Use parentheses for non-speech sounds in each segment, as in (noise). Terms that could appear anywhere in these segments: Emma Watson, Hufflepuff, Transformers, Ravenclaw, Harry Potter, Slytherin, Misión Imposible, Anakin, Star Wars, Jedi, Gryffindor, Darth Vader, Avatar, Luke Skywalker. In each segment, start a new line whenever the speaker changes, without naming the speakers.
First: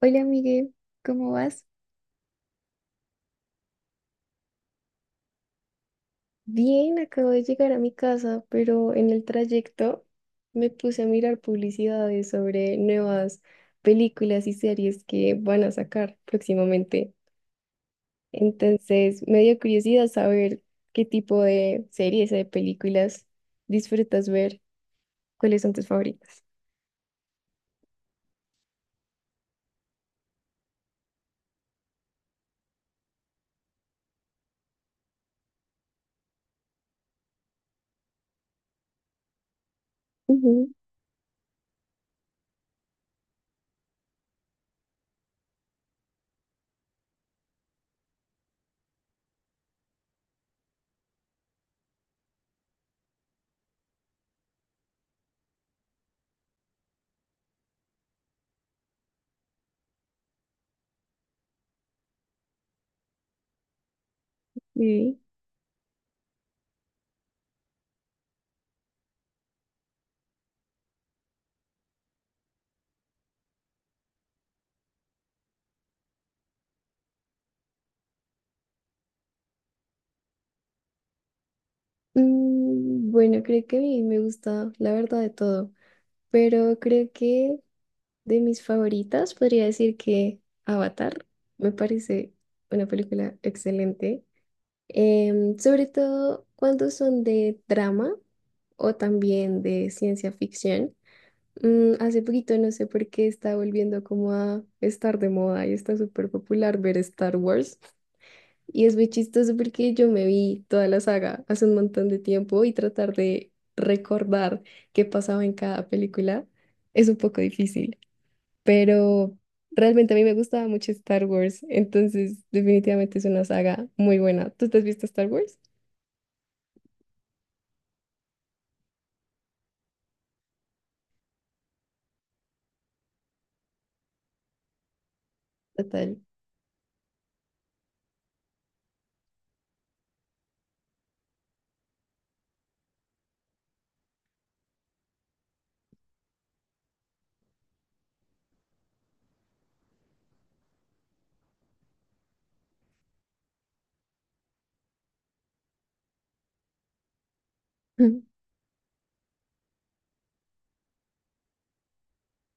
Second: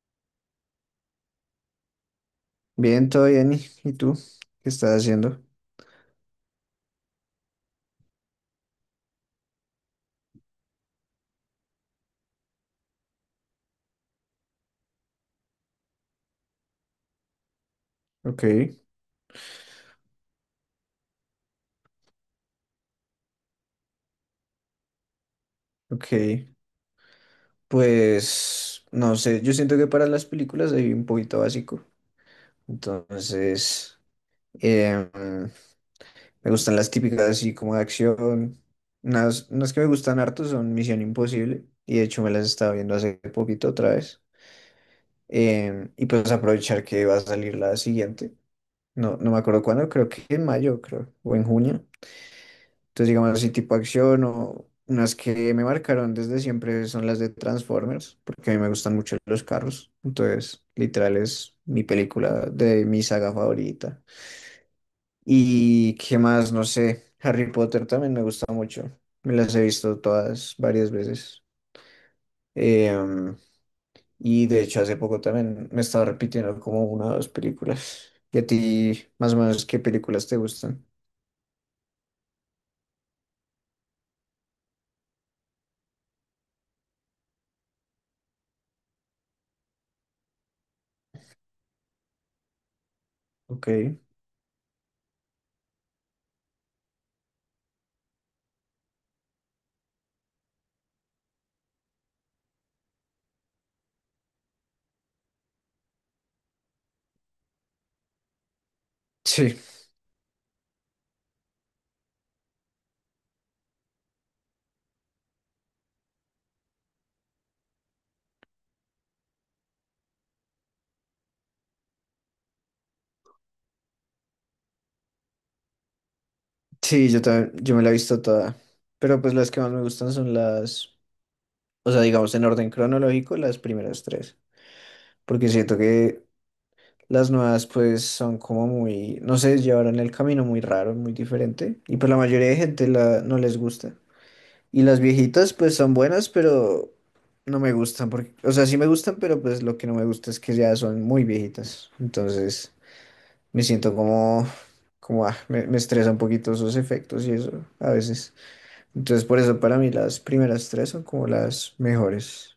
Hola, Miguel, ¿cómo vas?
Bien, todo bien. ¿Y tú? ¿Qué estás haciendo?
Bien, acabo de llegar a mi casa, pero en el trayecto me puse a mirar publicidades sobre nuevas películas y series que van a sacar próximamente.
Ok,
Entonces, me dio curiosidad saber qué tipo de series o de películas disfrutas ver, cuáles son tus favoritas.
ok. Pues no sé, yo siento que para las películas soy un poquito básico. Entonces, em, me gustan las típicas así como de acción. Unas que me gustan harto
Ujú,
son Misión Imposible. Y de hecho me las estaba viendo hace poquito otra vez. Y pues aprovechar que va a salir la siguiente. No, no me acuerdo cuándo, creo que en mayo, creo, o en junio. Entonces, digamos así, tipo acción o unas que me marcaron desde siempre son las de Transformers, porque a mí me gustan mucho los carros. Entonces, literal es mi película de mi saga favorita.
sí.
Y qué más, no sé, Harry Potter también me gusta mucho. Me las he visto todas varias veces. Em, y de hecho, hace poco también me estaba repitiendo como una o dos películas. ¿Y a ti, más o menos, qué películas te gustan?
Mm, bueno, creo que a mí me gusta la verdad de todo, pero creo que de mis favoritas, podría decir que Avatar me parece una película
Ok.
excelente, sobre todo cuando son de drama o también de ciencia ficción. Mm, hace poquito no sé por qué está volviendo como a estar de moda y está súper popular ver Star Wars. Y es muy
Sí.
chistoso porque yo me vi toda la saga hace un montón de tiempo y tratar de recordar qué pasaba en cada película es un poco difícil, pero realmente a mí me gustaba mucho Star Wars, entonces definitivamente es una saga muy buena. ¿Tú te has visto Star Wars?
Sí, yo también, yo me la he visto toda. Pero pues las que más me gustan son o sea, digamos en orden cronológico, las primeras tres. Porque siento
Total.
que las nuevas pues son como muy, no sé, llevaron el camino muy raro, muy diferente. Y pues la mayoría de no les gusta. Y las viejitas pues son buenas, pero no me gustan. Porque, o sea, sí me gustan, pero pues lo que no me gusta es que ya son muy viejitas. Entonces me siento como, como, ah, me estresa un poquito esos efectos y eso a
(laughs)
veces. Entonces, por eso para mí las primeras tres son como las mejores.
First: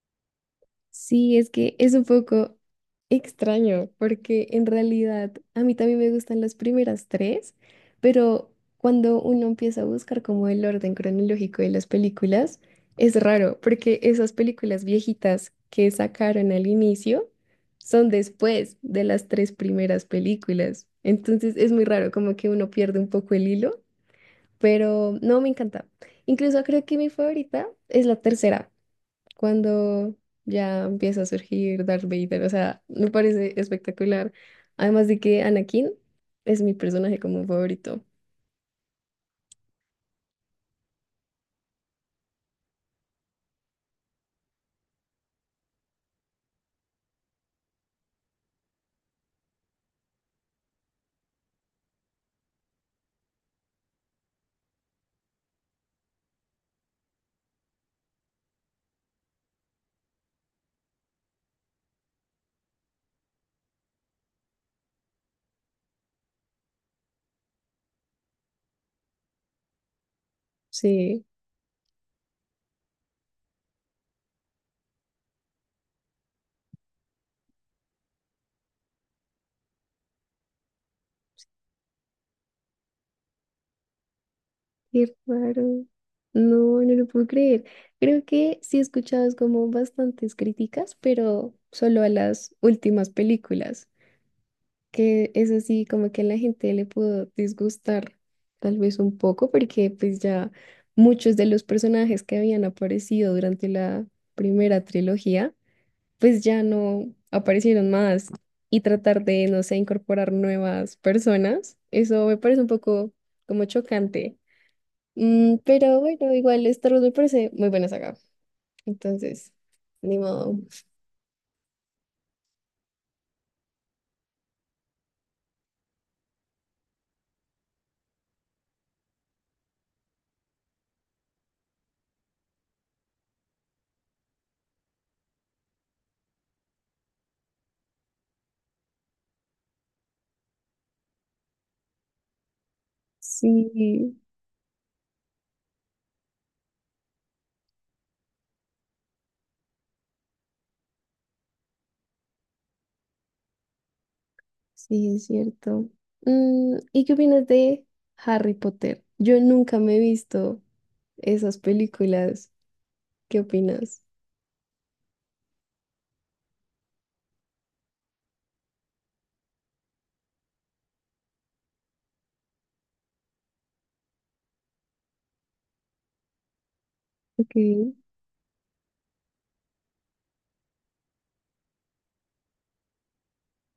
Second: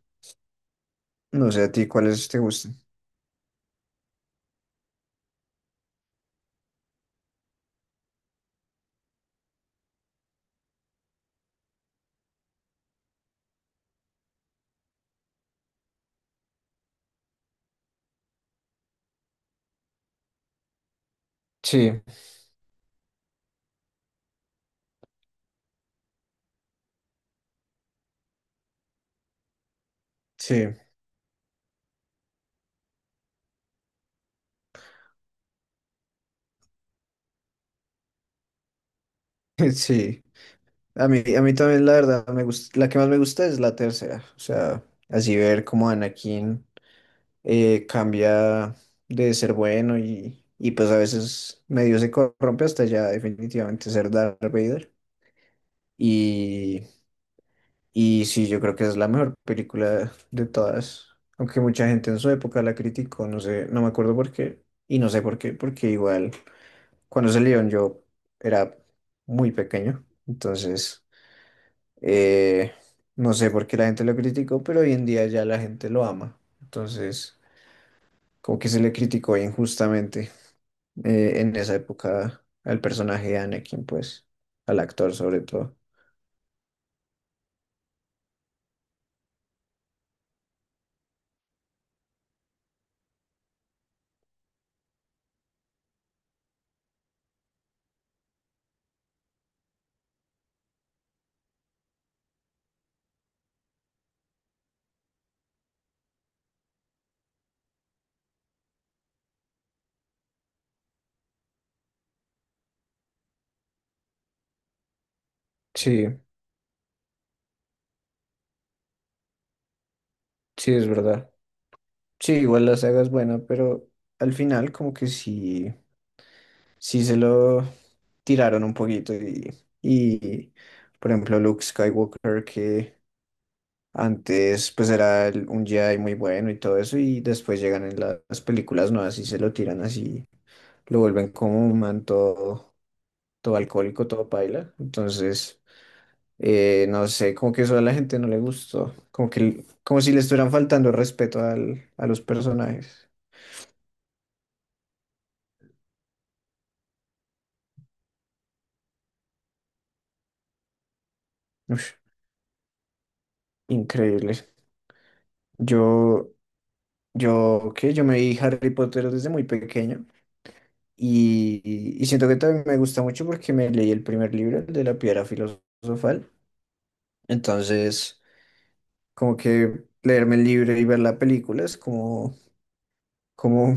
Sí, es
No sé a
que
ti
es un
cuáles te
poco
gustan.
extraño porque en realidad a mí también me gustan las primeras tres, pero cuando uno empieza a buscar como el orden cronológico de las películas, es raro porque esas películas viejitas que sacaron al inicio son después de las tres primeras películas. Entonces es muy
Sí,
raro, como que uno pierde un poco el hilo, pero no, me encanta. Incluso creo que mi favorita es la tercera cuando
sí,
ya empieza a surgir Darth Vader. O sea, me parece espectacular. Además de que Anakin es mi personaje como favorito.
(laughs) sí. A mí también la verdad me gusta, la que más me gusta es la tercera. O sea, así ver cómo Anakin cambia de ser bueno y pues a veces medio se corrompe hasta ya definitivamente ser Darth Vader. Y, Y sí, yo creo que es la mejor película de todas. Aunque mucha gente en su época la criticó, no sé, no me acuerdo por qué. Y no sé por qué, porque igual cuando salieron yo era muy pequeño. Entonces,
Sí,
eh, no sé por qué la gente lo criticó, pero hoy en día ya la gente lo ama. Entonces, como que se le criticó injustamente en esa época al personaje de Anakin, pues, al actor
qué
sobre
raro.
todo.
No, no lo puedo creer. Creo que sí he escuchado es como bastantes críticas, pero solo a las últimas películas, que es así como que a la gente le pudo disgustar tal vez un poco, porque pues ya muchos de los personajes que habían aparecido durante la primera trilogía pues ya no aparecieron más y tratar de, no sé, incorporar nuevas personas, eso me parece un poco como chocante. Mm, pero
Sí,
bueno, igual Star Wars me parece muy buena saga. Entonces, ni modo.
sí, es verdad. Sí, igual la saga es buena, pero al final como que sí, sí se lo tiraron un poquito y por ejemplo Luke Skywalker que antes pues era un Jedi muy bueno y todo eso y después llegan en las películas nuevas y se lo tiran así, lo vuelven como un man todo, todo alcohólico,
Sí,
todo paila, entonces no sé, como que eso a la gente no le gustó, como que como si le estuvieran faltando el respeto a los personajes.
sí, es cierto. Mm, ¿y qué opinas de Harry Potter? Yo nunca me he visto esas
Ush.
películas. ¿Qué opinas?
Increíble. Yo, yo, ¿qué? Yo me vi Harry Potter desde muy pequeño y, y siento que también me gusta mucho porque me leí el primer libro, el de la piedra filosofal.
Ok,
Entonces, como que leerme el libro y ver la película es como, como,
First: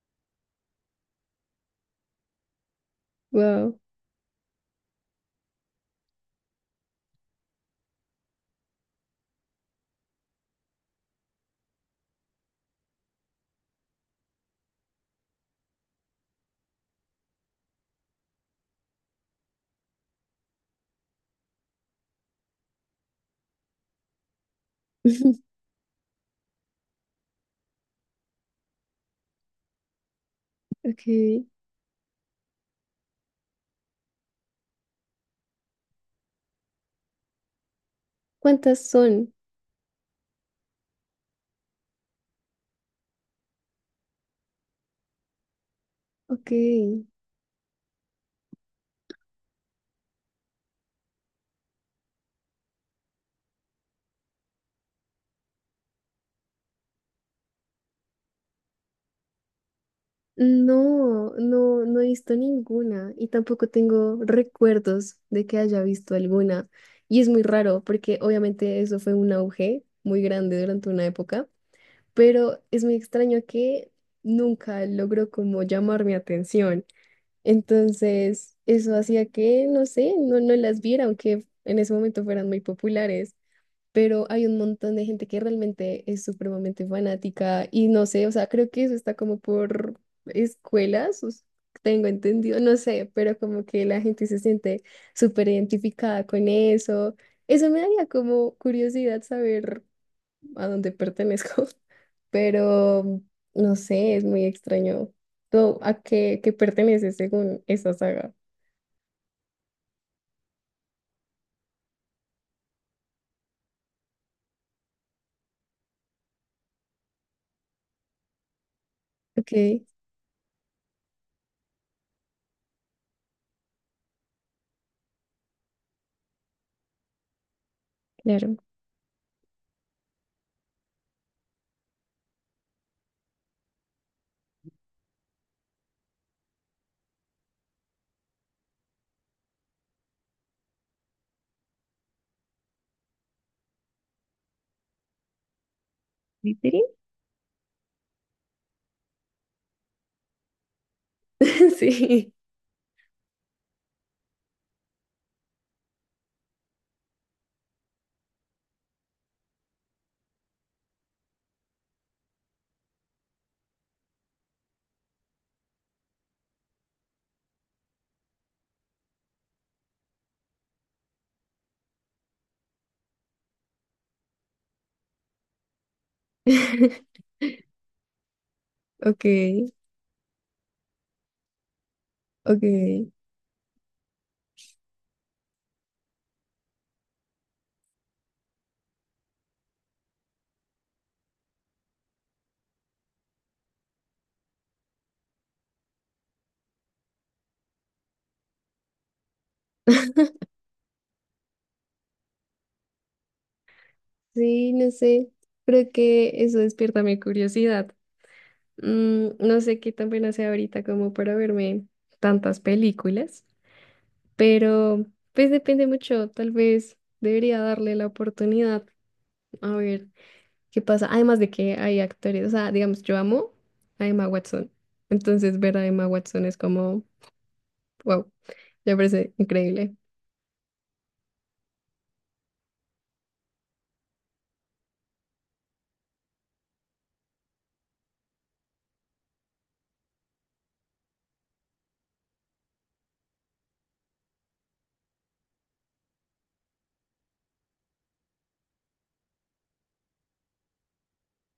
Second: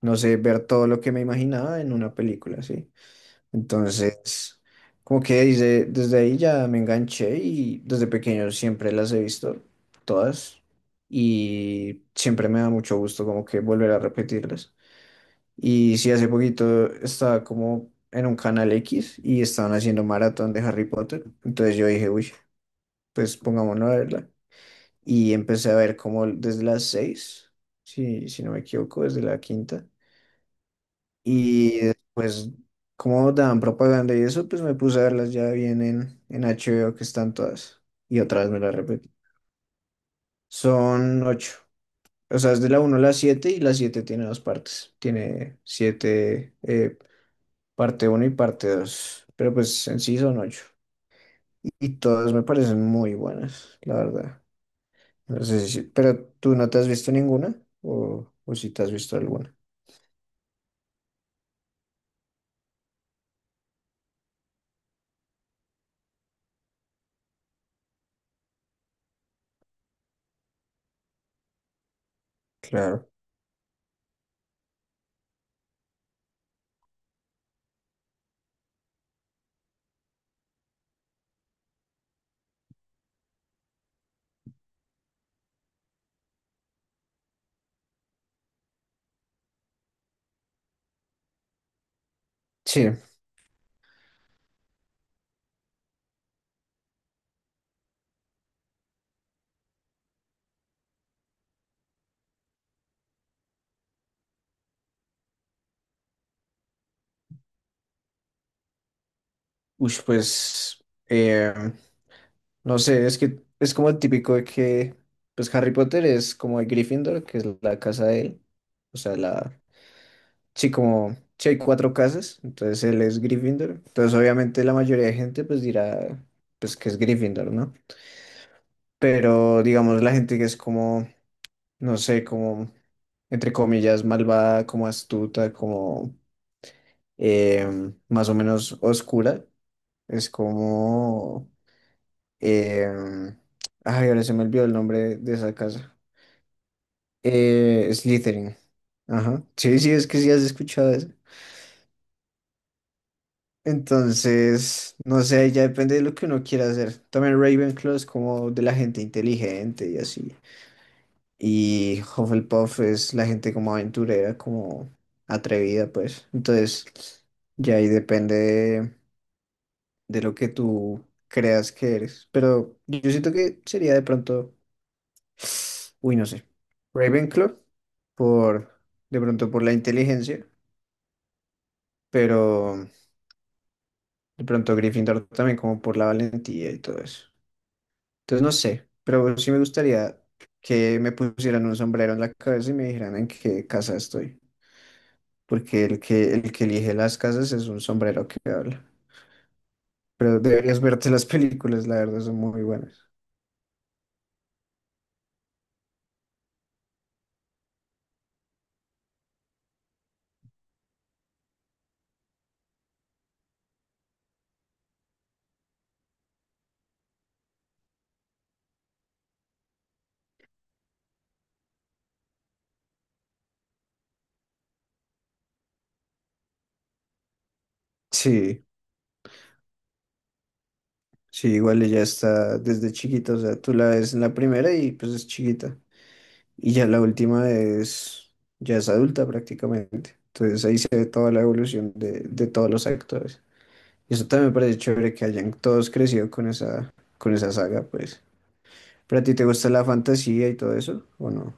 no sé, ver todo lo que me imaginaba en una película, ¿sí?
wow.
Entonces, como que desde, desde ahí ya me enganché y desde pequeño siempre las he visto todas y siempre me da mucho gusto como que volver a repetirlas. Y sí, hace poquito estaba como en un canal X y estaban haciendo maratón de Harry Potter. Entonces yo dije, uy, pues pongámonos a verla. Y
(laughs)
empecé a ver como desde las seis, si, si no me equivoco, desde la quinta.
Ok.
Y después, como daban propaganda y eso, pues me puse a verlas ya bien en HBO, que están todas. Y otra vez me las
¿Cuántas
repetí.
son?
Son ocho. O sea, es de la uno a la 7 y la 7 tiene dos partes. Tiene
Ok.
siete parte uno y parte 2, pero pues en sí son ocho. Y todas me parecen muy buenas, la verdad. No sé si, pero tú no te has visto ninguna o si te has visto alguna.
No, no no he visto ninguna y tampoco tengo recuerdos de que haya visto alguna. Y es muy raro porque obviamente eso fue un auge muy grande durante una época, pero es muy
Claro.
extraño que nunca logró como llamar mi atención. Entonces, eso hacía que, no sé, no las viera, aunque en ese momento fueran muy populares, pero hay un montón de gente que realmente es supremamente fanática y no sé, o sea, creo que eso está como por escuelas, tengo entendido, no
Sí,
sé, pero como que la gente se siente súper identificada con eso. Eso me daría como curiosidad saber a dónde pertenezco, (laughs) pero no sé, es muy extraño. ¿Tú a qué perteneces según esa saga?
uy, pues no sé, es que es como el típico de que pues Harry Potter es como el Gryffindor, que es la casa de él. O sea,
Ok,
la sí, como sí hay cuatro casas, entonces él es Gryffindor. Entonces, obviamente, la mayoría de gente pues dirá pues que es Gryffindor, ¿no?
claro.
Pero digamos, la gente que es como, no sé, como, entre comillas, malvada, como astuta, como más o menos oscura, es como... em, ay, ahora se me olvidó el nombre de esa casa.
¿Slytherin?
Slytherin. Ajá. Sí, sí, es que sí has escuchado eso.
(laughs) Sí.
Entonces, no sé, ya depende de lo que uno quiera hacer. También Ravenclaw es como de la gente inteligente y así. Y Hufflepuff es la gente como aventurera, como atrevida, pues. Entonces, ya ahí depende de lo que tú creas que eres. Pero yo siento que sería de pronto, (sighs) uy, no sé,
(laughs)
Ravenclaw, por, de
Ok.
pronto por la inteligencia,
Ok,
pero de pronto Gryffindor también como por la valentía y todo eso. Entonces, no sé, pero sí me gustaría que me pusieran un sombrero en la cabeza y me dijeran en qué casa estoy. Porque el que elige las casas es un sombrero que habla. Pero deberías verte las (laughs) películas, la verdad, son muy buenas.
sí, no sé, creo que eso despierta mi curiosidad. Mm, no sé qué tan buena sea ahorita como para verme tantas películas, pero pues depende mucho, tal vez debería darle la oportunidad a ver qué pasa. Además de que hay actores, o sea, digamos, yo amo a Emma Watson, entonces ver a Emma Watson es como, wow,
Sí,
me parece increíble.
sí, igual ella está desde chiquita, o sea, tú la ves en la primera y pues es chiquita. Y ya la última es, ya es adulta prácticamente. Entonces ahí se ve toda la evolución de todos los actores. Y eso también me parece chévere que hayan todos crecido con esa saga, pues. ¿Pero a ti te gusta la fantasía y todo eso? ¿O no?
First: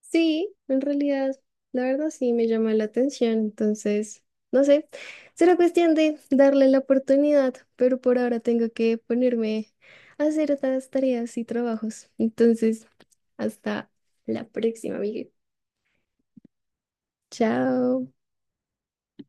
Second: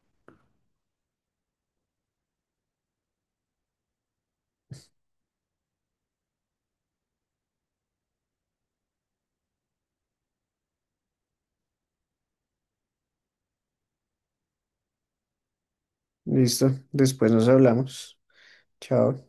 Sí, en realidad, la verdad sí me llama la atención, entonces, no sé, será cuestión de darle la oportunidad, pero por ahora tengo que ponerme a hacer otras tareas y trabajos. Entonces, hasta la próxima, amiga.
Listo, después nos
Chao.
hablamos. Chao.